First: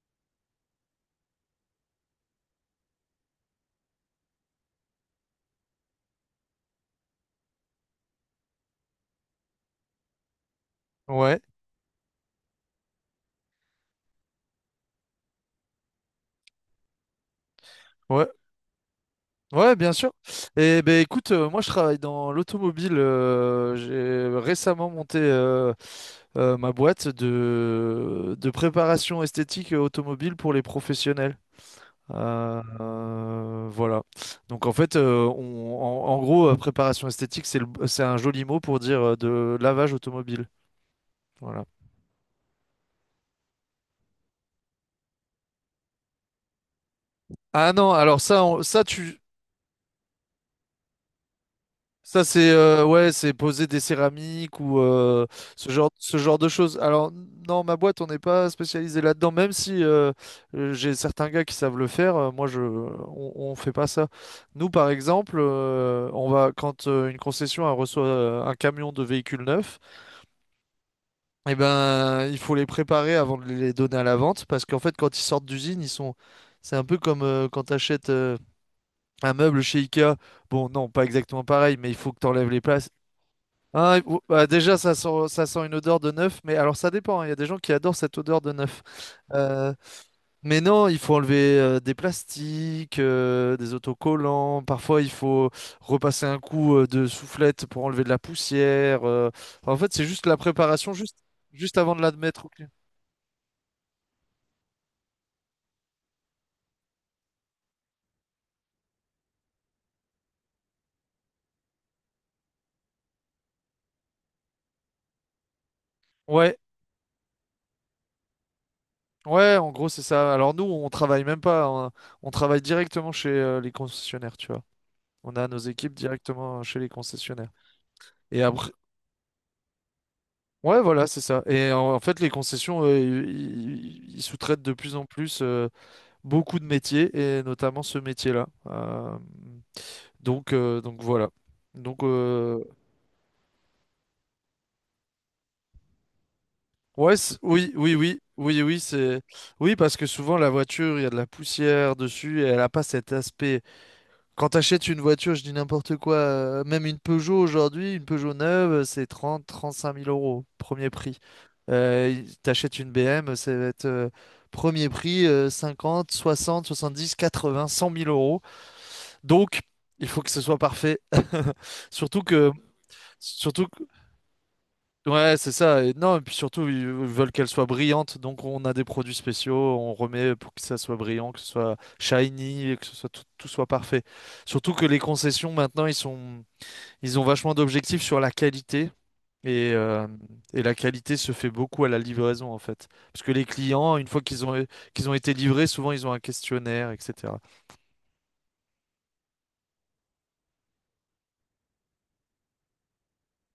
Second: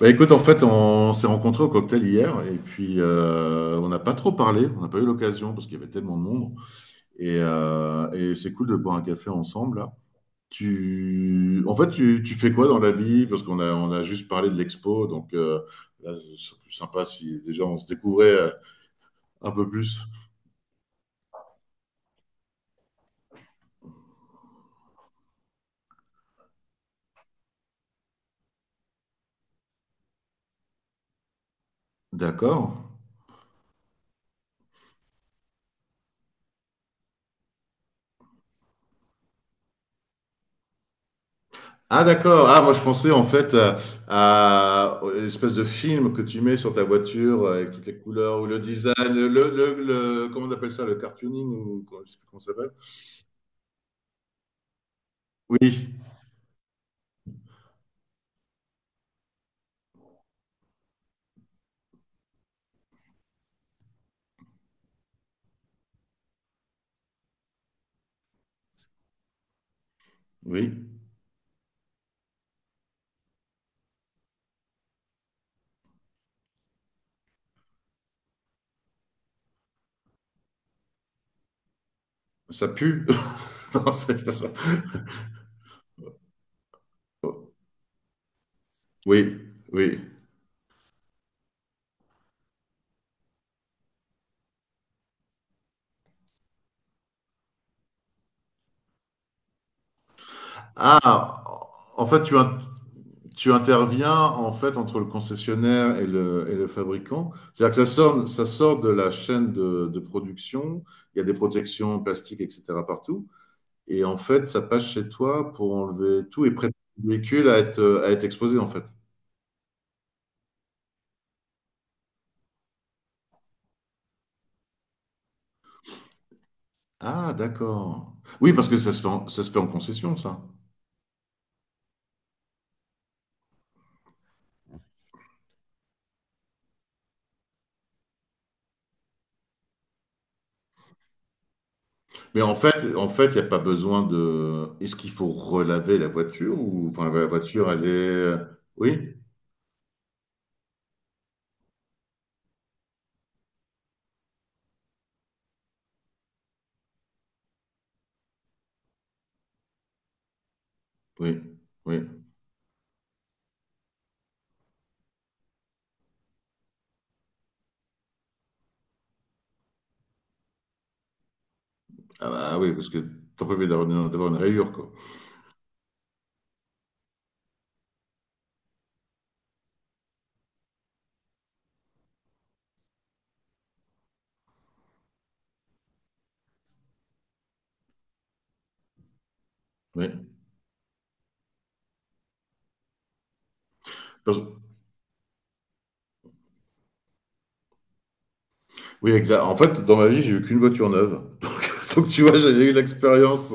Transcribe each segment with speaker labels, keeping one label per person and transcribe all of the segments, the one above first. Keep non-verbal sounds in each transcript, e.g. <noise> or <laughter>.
Speaker 1: Écoute, en fait, on s'est rencontrés au cocktail hier et puis on n'a pas trop parlé, on n'a pas eu l'occasion parce qu'il y avait tellement de monde. Et c'est cool de boire un café ensemble là.
Speaker 2: Ouais,
Speaker 1: Tu, en fait, tu fais quoi dans la vie? Parce qu'on a juste parlé de l'expo, là, c'est plus sympa si déjà on se
Speaker 2: ouais,
Speaker 1: découvrait un peu
Speaker 2: ouais, bien
Speaker 1: plus.
Speaker 2: sûr. Et ben écoute, moi je travaille dans l'automobile. J'ai récemment monté ma boîte de préparation esthétique automobile pour les professionnels.
Speaker 1: D'accord.
Speaker 2: Voilà. Donc en fait, en gros, préparation esthétique, c'est un joli mot pour dire de lavage automobile. Voilà.
Speaker 1: Ah d'accord. Ah moi je pensais en fait à l'espèce de film que tu mets sur ta voiture avec
Speaker 2: Ah
Speaker 1: toutes
Speaker 2: non,
Speaker 1: les
Speaker 2: alors
Speaker 1: couleurs
Speaker 2: ça,
Speaker 1: ou le
Speaker 2: on- ça
Speaker 1: design,
Speaker 2: tu,
Speaker 1: comment on appelle ça, le cartooning je sais
Speaker 2: Ça,
Speaker 1: plus comment
Speaker 2: c'est
Speaker 1: ça s'appelle.
Speaker 2: c'est poser des céramiques ou
Speaker 1: Oui,
Speaker 2: ce genre de choses. Alors, non, ma boîte, on n'est pas spécialisé là-dedans, même si j'ai certains gars qui savent le faire. Moi, on fait pas ça. Nous, par exemple, on va quand une concession elle reçoit un camion de véhicules neufs.
Speaker 1: oui,
Speaker 2: Eh ben, il faut les préparer avant de les donner à la vente, parce qu'en fait, quand ils sortent d'usine, ils sont, c'est un peu comme quand tu achètes un meuble chez Ikea. Bon, non, pas exactement pareil, mais il faut que tu enlèves les
Speaker 1: ça
Speaker 2: places,
Speaker 1: pue. <laughs> Non,
Speaker 2: ah,
Speaker 1: c'est pas
Speaker 2: bah,
Speaker 1: ça.
Speaker 2: déjà, ça sent une odeur de neuf, mais alors ça dépend, hein. Il y a des gens qui adorent cette odeur de neuf.
Speaker 1: Oui,
Speaker 2: Euh,
Speaker 1: oui.
Speaker 2: mais non, il faut enlever des plastiques, des autocollants. Parfois, il faut repasser un coup de soufflette pour enlever de la poussière. Enfin, en fait, c'est juste la préparation, juste,
Speaker 1: Ah,
Speaker 2: juste avant de
Speaker 1: en fait tu,
Speaker 2: l'admettre au
Speaker 1: in-
Speaker 2: client.
Speaker 1: tu interviens en fait entre le concessionnaire et le fabricant. C'est-à-dire que ça sort de la chaîne de production. Il y a des protections plastiques, etc. partout. Et en fait, ça passe chez toi pour enlever tout et
Speaker 2: Ouais,
Speaker 1: préparer le véhicule à à être exposé, en fait?
Speaker 2: ouais, en gros, c'est ça. Alors nous, on travaille même pas. On travaille directement chez les concessionnaires, tu vois. On a nos équipes directement chez les
Speaker 1: Ah
Speaker 2: concessionnaires.
Speaker 1: d'accord.
Speaker 2: Et
Speaker 1: Oui, parce
Speaker 2: après,
Speaker 1: que ça se fait en concession, ça.
Speaker 2: ouais, voilà, c'est ça. En fait, les concessions, ils sous-traitent de plus en plus beaucoup de métiers, et notamment ce métier-là. Donc voilà. Donc,
Speaker 1: Mais en
Speaker 2: euh,
Speaker 1: fait en fait, il y a pas besoin de est-ce qu'il faut relaver la voiture ou enfin, la voiture,
Speaker 2: oui,
Speaker 1: elle est,
Speaker 2: oui, oui,
Speaker 1: euh,
Speaker 2: oui, oui,
Speaker 1: oui?
Speaker 2: c'est, oui, parce que souvent la voiture, il y a de la poussière dessus, et elle n'a pas cet aspect. Quand t'achètes une voiture, je dis n'importe quoi, même une Peugeot aujourd'hui, une Peugeot neuve, c'est 30, 35 000 euros, premier prix.
Speaker 1: Oui, oui.
Speaker 2: T'achètes une BM, ça va être premier prix, 50, 60, 70, 80, 100 000 euros. Donc, il faut que ce soit parfait. <laughs> Surtout
Speaker 1: Ah bah,
Speaker 2: que,
Speaker 1: ah oui, parce que tu es pas
Speaker 2: surtout
Speaker 1: obligé
Speaker 2: que
Speaker 1: d'avoir une rayure, quoi.
Speaker 2: ouais, c'est ça. Et non, et puis surtout, ils veulent qu'elle soit brillante. Donc, on a des produits spéciaux, on remet pour que ça soit brillant, que ce soit shiny, et que ce soit tout, tout soit parfait. Surtout que les concessions, maintenant, ils ont vachement d'objectifs sur la qualité. Et
Speaker 1: Oui.
Speaker 2: et la qualité se fait beaucoup à la livraison, en fait. Parce que les clients, une fois
Speaker 1: Parce
Speaker 2: qu'ils ont été livrés, souvent, ils ont un questionnaire, etc.
Speaker 1: Oui, exact. En fait, dans ma vie, j'ai eu qu'une voiture neuve. <laughs> Donc tu vois, j'ai eu l'expérience.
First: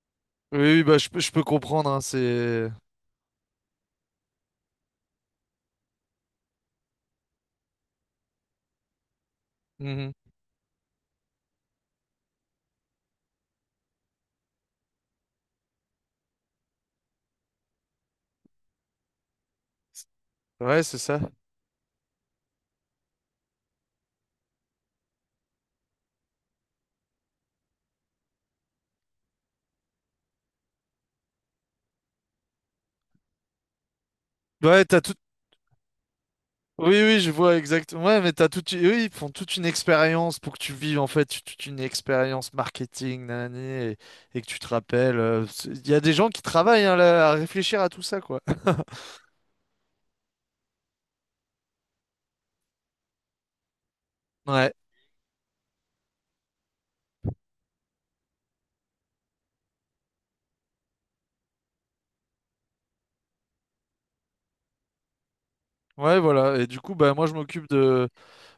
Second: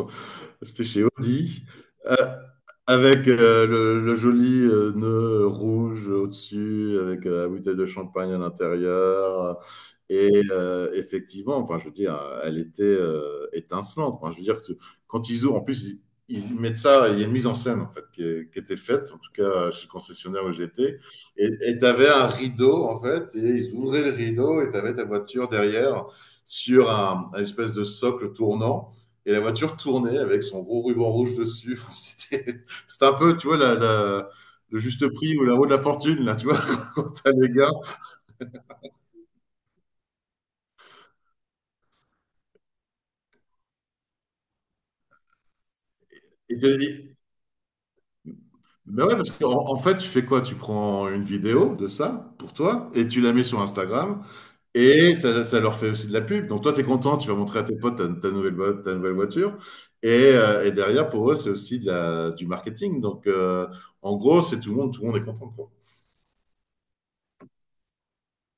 Speaker 2: Oui,
Speaker 1: C'était
Speaker 2: oui, bah,
Speaker 1: chez
Speaker 2: je peux
Speaker 1: Audi.
Speaker 2: comprendre, hein,
Speaker 1: Euh,
Speaker 2: c'est...
Speaker 1: Avec le joli nœud rouge au-dessus, avec la bouteille de champagne à l'intérieur.
Speaker 2: Mhm.
Speaker 1: Et effectivement, enfin, je veux dire, elle était étincelante. Enfin, je veux dire que quand ils ouvrent, en plus, ils mettent ça, il y a une mise en scène en fait qui était faite, en tout cas chez le concessionnaire où
Speaker 2: Ouais, c'est
Speaker 1: j'étais.
Speaker 2: ça.
Speaker 1: Et tu avais un rideau en fait, et ils ouvraient le rideau et tu avais ta voiture derrière sur un espèce de socle tournant. Et la voiture tournait avec son gros ruban rouge dessus. <laughs> C'était un peu, tu vois, le
Speaker 2: Ouais, t'as
Speaker 1: juste
Speaker 2: tout
Speaker 1: prix ou la roue de la fortune, là, tu vois,
Speaker 2: oui,
Speaker 1: <laughs> quand
Speaker 2: oui, je
Speaker 1: t'as les
Speaker 2: vois
Speaker 1: gars.
Speaker 2: exactement. Ouais, mais t'as toute... eux, ils font toute une expérience pour que tu vives, en fait, toute une expérience marketing, nanani, et, et que tu te rappelles. Il y a des gens qui
Speaker 1: Et tu
Speaker 2: travaillent hein,
Speaker 1: dit,
Speaker 2: là, à réfléchir à tout ça, quoi.
Speaker 1: ben ouais, parce qu'en en fait, tu fais quoi? Tu prends une vidéo de ça pour toi et tu la mets sur Instagram
Speaker 2: <laughs> Ouais,
Speaker 1: et ça leur fait aussi de la pub. Donc toi, tu es content, tu vas montrer à tes potes ta nouvelle voiture. Et, et derrière, pour eux, c'est aussi du marketing. En gros, c'est tout le monde est content, quoi.
Speaker 2: ouais, voilà. Et du coup, bah, moi, je m'occupe de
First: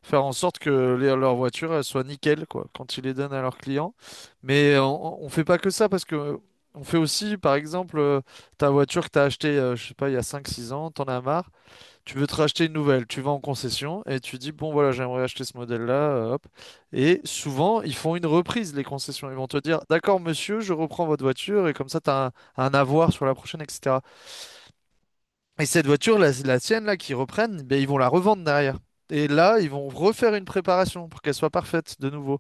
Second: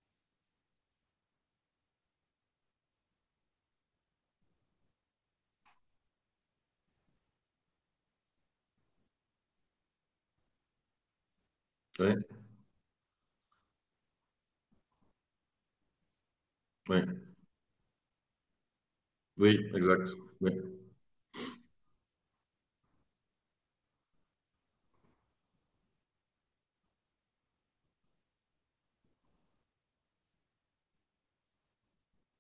Speaker 2: faire en sorte que leurs voitures elles soient nickel, quoi, quand ils les donnent à leurs clients. Mais on fait pas que ça parce que on fait aussi, par exemple, ta voiture que t'as achetée, je sais pas, il y a 5 6 ans, t'en as marre.
Speaker 1: Ouais,
Speaker 2: Tu veux te racheter une nouvelle, tu vas en concession et tu dis, bon voilà, j'aimerais acheter ce modèle-là, hop.
Speaker 1: ouais,
Speaker 2: Et souvent, ils font une reprise, les concessions. Ils vont te
Speaker 1: oui,
Speaker 2: dire,
Speaker 1: exact.
Speaker 2: d'accord, monsieur, je reprends votre voiture et comme ça, tu as un avoir sur la prochaine, etc. Et cette voiture, la tienne, là, qu'ils reprennent, ben, ils vont la revendre derrière. Et là, ils vont refaire une préparation pour qu'elle soit parfaite de nouveau.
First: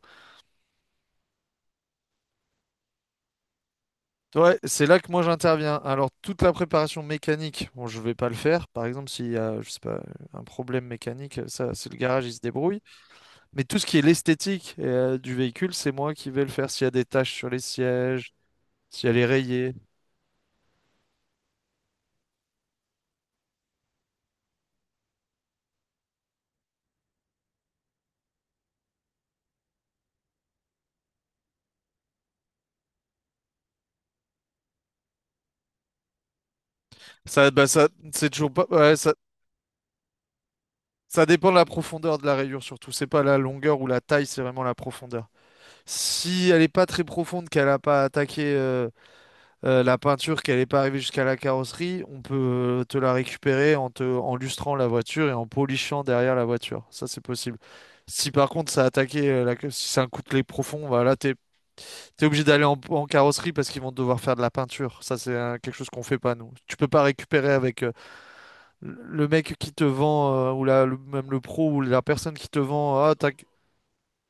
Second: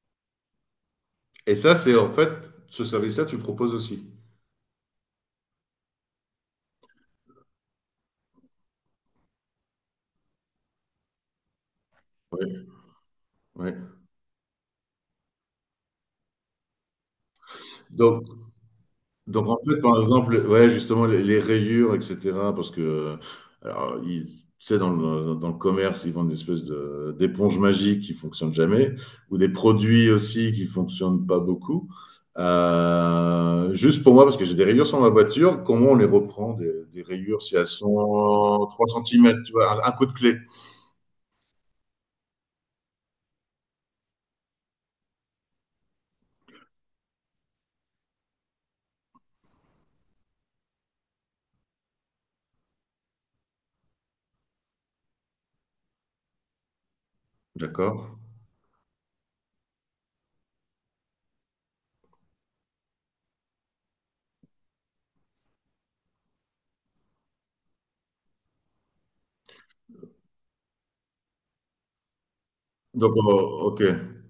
Speaker 1: Et ça, c'est en fait, ce service-là, tu le proposes aussi.
Speaker 2: Ouais, c'est là que moi j'interviens. Alors, toute la préparation mécanique, bon, je vais pas le faire. Par exemple, s'il y a, je sais pas, un problème mécanique, ça, c'est le garage, il se
Speaker 1: Ouais,
Speaker 2: débrouille. Mais
Speaker 1: ouais.
Speaker 2: tout ce qui est l'esthétique du véhicule, c'est moi qui vais le faire. S'il y a des taches sur les
Speaker 1: Donc,
Speaker 2: sièges, si elle est
Speaker 1: En
Speaker 2: rayée.
Speaker 1: fait, par exemple, ouais, justement, les rayures, etc., parce que, alors, tu sais, dans le commerce, ils vendent des espèces d'éponges magiques qui fonctionnent jamais, ou des produits aussi qui fonctionnent pas beaucoup. Juste pour moi, parce que j'ai des rayures sur ma voiture, comment on les reprend, des rayures,
Speaker 2: Ça,
Speaker 1: si
Speaker 2: bah
Speaker 1: elles
Speaker 2: ça, c'est toujours pas.
Speaker 1: sont 3
Speaker 2: Ouais, ça,
Speaker 1: centimètres, tu vois, un coup de clé,
Speaker 2: ça dépend de la profondeur de la rayure surtout. C'est pas la longueur ou la taille, c'est vraiment la profondeur. Si elle est pas très profonde, qu'elle a pas attaqué la peinture, qu'elle est pas arrivée jusqu'à la carrosserie, on peut te la récupérer en te, en lustrant la voiture et en polishant derrière la voiture. Ça, c'est possible.
Speaker 1: d'accord?
Speaker 2: Si par contre ça a attaqué, si c'est un coup de clé profond, voilà, t'es obligé d'aller en carrosserie parce qu'ils vont devoir faire de la peinture. Ça, c'est quelque chose qu'on fait pas, nous. Tu peux pas récupérer avec le mec qui te vend, même le pro, ou la personne qui te vend.
Speaker 1: Donc,
Speaker 2: Ah, t'as- que
Speaker 1: oh, ok.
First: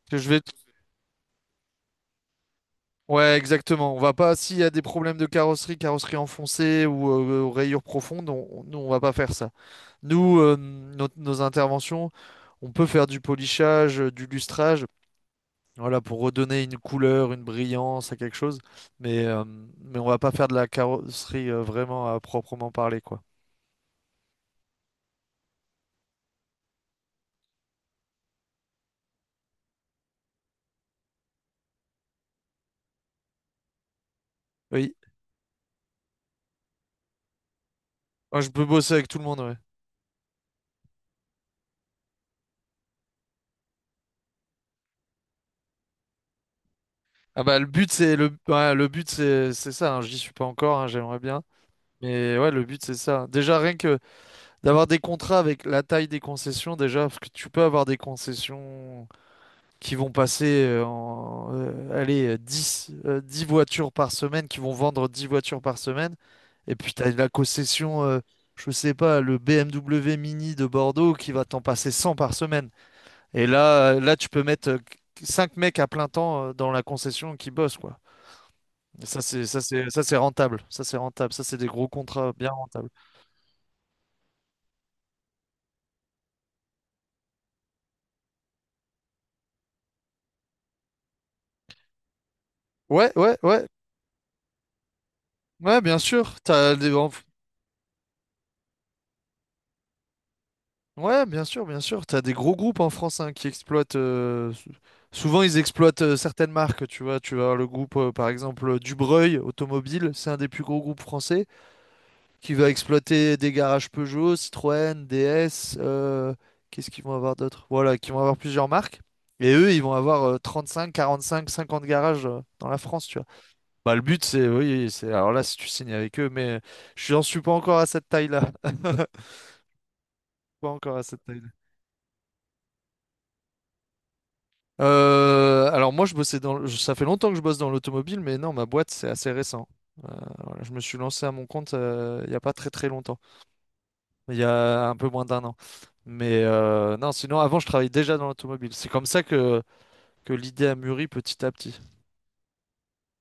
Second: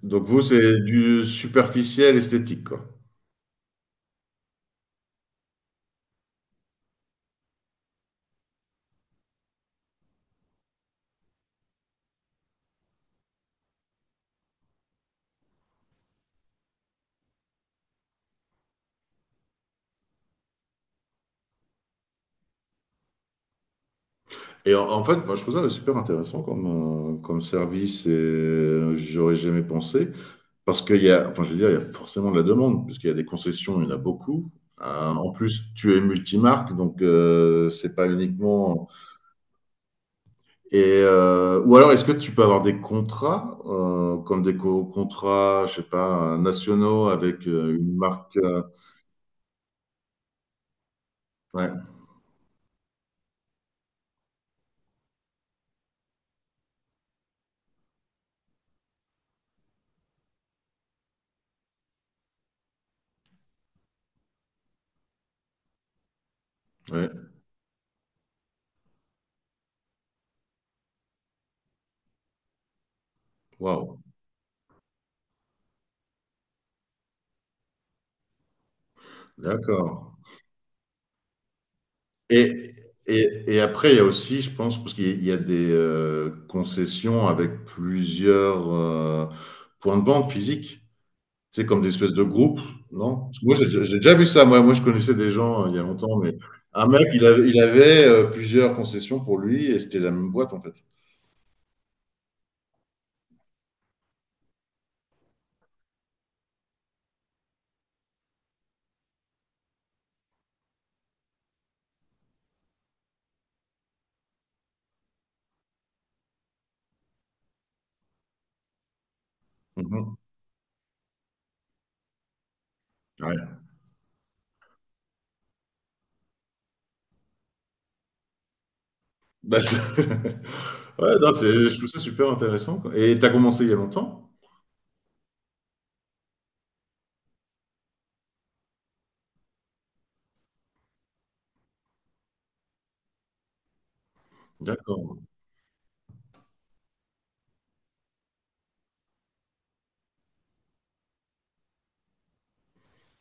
Speaker 1: Donc,
Speaker 2: je
Speaker 1: vous,
Speaker 2: vais. Te-
Speaker 1: c'est du superficiel esthétique, quoi.
Speaker 2: Ouais, exactement. On va pas, s'il y a des problèmes de carrosserie, carrosserie enfoncée ou rayures profondes, nous, on va pas faire ça. Nous, nos nos interventions, on peut faire du polissage, du lustrage, voilà, pour redonner une couleur, une brillance à quelque chose. Mais, euh, mais on va pas faire de la carrosserie vraiment à proprement parler, quoi.
Speaker 1: Et en fait, moi, je trouve ça super intéressant comme, comme service et j'aurais jamais pensé. Parce qu'il y a, enfin, je veux dire, il y a forcément de la demande, puisqu'il y a des concessions, il y en a beaucoup.
Speaker 2: Oui,
Speaker 1: En plus, tu es multimarque, donc c'est pas
Speaker 2: moi, je peux
Speaker 1: uniquement.
Speaker 2: bosser avec tout le monde, ouais.
Speaker 1: Et ou alors, est-ce que tu peux avoir des contrats, comme des contrats, je sais pas, nationaux
Speaker 2: Ah
Speaker 1: avec
Speaker 2: bah le but
Speaker 1: une
Speaker 2: c'est le
Speaker 1: marque
Speaker 2: Ouais, le but c'est ça, hein. J'y suis pas encore, hein, j'aimerais bien.
Speaker 1: Ouais,
Speaker 2: Mais ouais, le but c'est ça. Déjà rien que d'avoir des contrats avec la taille des concessions, déjà, parce que tu peux avoir des concessions qui vont passer allez, 10, 10 voitures par semaine, qui vont vendre 10 voitures par semaine. Et puis, tu
Speaker 1: ouais.
Speaker 2: as la concession, je sais pas, le BMW Mini de Bordeaux qui va t'en passer 100 par semaine. Et là, euh,
Speaker 1: Waouh,
Speaker 2: là tu peux mettre 5 mecs à plein temps dans la concession qui bossent, quoi. Et ça, c'est
Speaker 1: d'accord.
Speaker 2: rentable. Ça, c'est rentable. Ça, c'est des gros contrats bien
Speaker 1: Et,
Speaker 2: rentables.
Speaker 1: et après, il y a aussi, je pense, parce qu'il y a il y a des concessions avec plusieurs points de vente physiques. C'est comme des espèces de groupes,
Speaker 2: Ouais,
Speaker 1: non?
Speaker 2: ouais,
Speaker 1: Parce que moi,
Speaker 2: ouais.
Speaker 1: j'ai déjà vu ça. Moi, je connaissais des gens, il y
Speaker 2: Ouais,
Speaker 1: a
Speaker 2: bien
Speaker 1: longtemps,
Speaker 2: sûr.
Speaker 1: mais un mec, il avait plusieurs concessions pour lui et c'était la même boîte, en fait.
Speaker 2: Ouais, bien sûr, bien sûr. T'as des gros groupes en France hein, qui exploitent. Souvent, ils exploitent certaines marques. Tu vois, tu vas avoir le groupe, par exemple, Dubreuil Automobile. C'est un des plus gros groupes français qui va exploiter des garages Peugeot, Citroën, DS. Qu'est-ce qu'ils vont avoir d'autre? Voilà, qui vont avoir plusieurs marques. Et eux, ils
Speaker 1: Mmh
Speaker 2: vont
Speaker 1: mh.
Speaker 2: avoir 35, 45, 50 garages dans la France. Tu vois.
Speaker 1: Ouais.
Speaker 2: Bah, le but, c'est, oui, c'est. Alors là, si tu signes avec eux, mais je n'en suis pas encore à cette taille-là. <laughs>
Speaker 1: Bah, c'est
Speaker 2: Pas encore
Speaker 1: <laughs>
Speaker 2: à
Speaker 1: ouais,
Speaker 2: cette
Speaker 1: non, c'est je trouve ça super intéressant, quoi et tu as commencé il y a longtemps?
Speaker 2: Alors moi, je bossais dans, ça fait longtemps que je bosse dans l'automobile, mais non, ma boîte, c'est assez récent. Euh, voilà, je me suis lancé à mon compte il n'y a pas très très longtemps, il y a un peu
Speaker 1: D'accord,
Speaker 2: moins d'1 an. Mais non, sinon, avant, je travaillais déjà dans l'automobile. C'est comme ça que l'idée a mûri petit à petit,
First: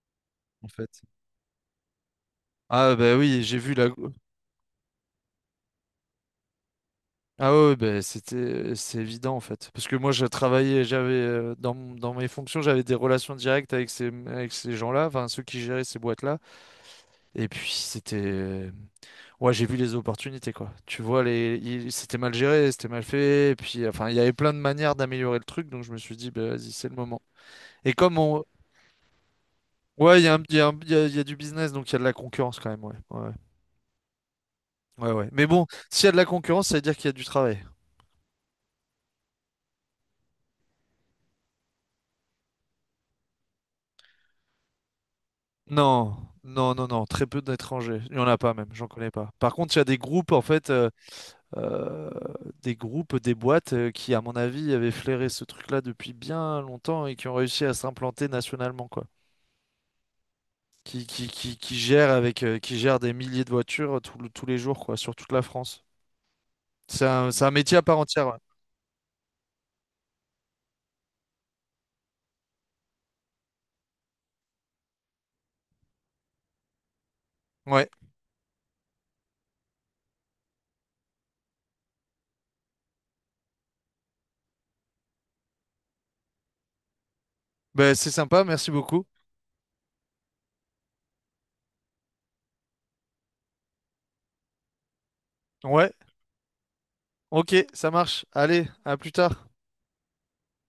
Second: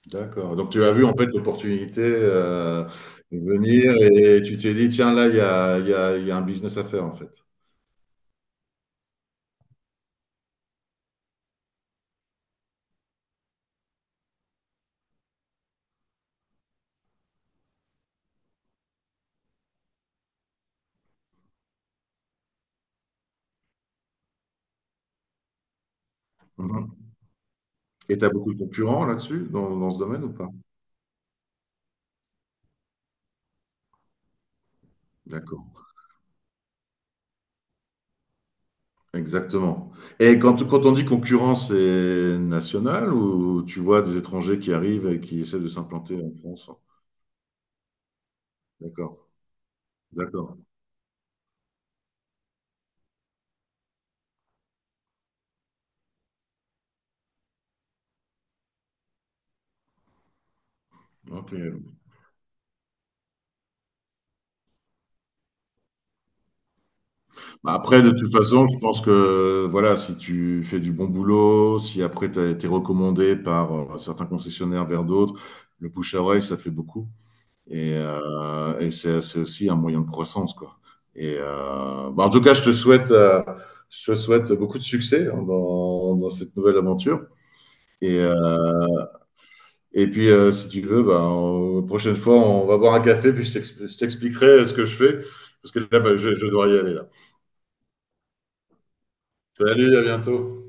Speaker 1: d'accord.
Speaker 2: en
Speaker 1: Donc tu as
Speaker 2: fait.
Speaker 1: vu en fait l'opportunité,
Speaker 2: Ah bah oui, j'ai vu la...
Speaker 1: venir et tu t'es dit: «Tiens là, il y a il y a un business à faire en fait».
Speaker 2: Ah ouais, ouais, bah, c'est évident, en fait. Parce que moi, je travaillais, j'avais, dans, mon- dans mes fonctions, j'avais des relations directes avec ces gens-là, enfin, ceux qui géraient ces boîtes-là. Et puis, c'était... Ouais, j'ai vu les opportunités, quoi. Tu vois, c'était mal géré, c'était mal fait. Et puis, enfin, il y avait plein de manières d'améliorer le truc. Donc, je me suis dit, bah, vas-y, c'est le
Speaker 1: Mmh
Speaker 2: moment. Et comme
Speaker 1: et tu as
Speaker 2: on.
Speaker 1: beaucoup de concurrents là-dessus, dans ce
Speaker 2: Ouais, il
Speaker 1: domaine
Speaker 2: y
Speaker 1: ou
Speaker 2: a un-
Speaker 1: pas?
Speaker 2: il y a un- il y a du business, donc il y a de la concurrence quand même. Ouais, ouais. Mais bon,
Speaker 1: D'accord,
Speaker 2: s'il y a de la concurrence, ça veut dire qu'il y a du travail.
Speaker 1: exactement et quand on dit concurrent, c'est national ou tu vois des étrangers qui arrivent et qui essaient de
Speaker 2: Non,
Speaker 1: s'implanter en France?
Speaker 2: non, très peu d'étrangers. Il n'y en a pas même, j'en connais
Speaker 1: D'accord,
Speaker 2: pas. Par contre, il y a des groupes, en
Speaker 1: d'accord.
Speaker 2: fait, euh, des groupes, des boîtes qui, à mon avis, avaient flairé ce truc-là depuis bien longtemps et qui ont réussi à s'implanter nationalement, quoi. Qui
Speaker 1: OK.
Speaker 2: gère avec, qui gère des milliers de voitures tous les jours, quoi, sur toute la France. C'est un
Speaker 1: Bah,
Speaker 2: métier à part
Speaker 1: après, de
Speaker 2: entière.
Speaker 1: toute
Speaker 2: Ouais.
Speaker 1: façon, je pense que voilà, si tu fais du bon boulot, si après tu as été recommandé par certains concessionnaires vers d'autres, le bouche à oreille, ça fait beaucoup.
Speaker 2: Ouais.
Speaker 1: Et, euh, et c'est aussi un moyen de croissance, quoi. Et en tout cas, je te souhaite beaucoup de succès hein, dans cette nouvelle aventure.
Speaker 2: Ben, c'est
Speaker 1: Et,
Speaker 2: sympa,
Speaker 1: euh,
Speaker 2: merci beaucoup.
Speaker 1: et puis, si tu veux, bah, prochaine fois, on va boire un café, puis je t'expliquerai ce que je fais, parce que
Speaker 2: Ouais,
Speaker 1: là, bah, je dois y aller là.
Speaker 2: ok, ça marche. Allez, à plus tard.
Speaker 1: Salut, à bientôt.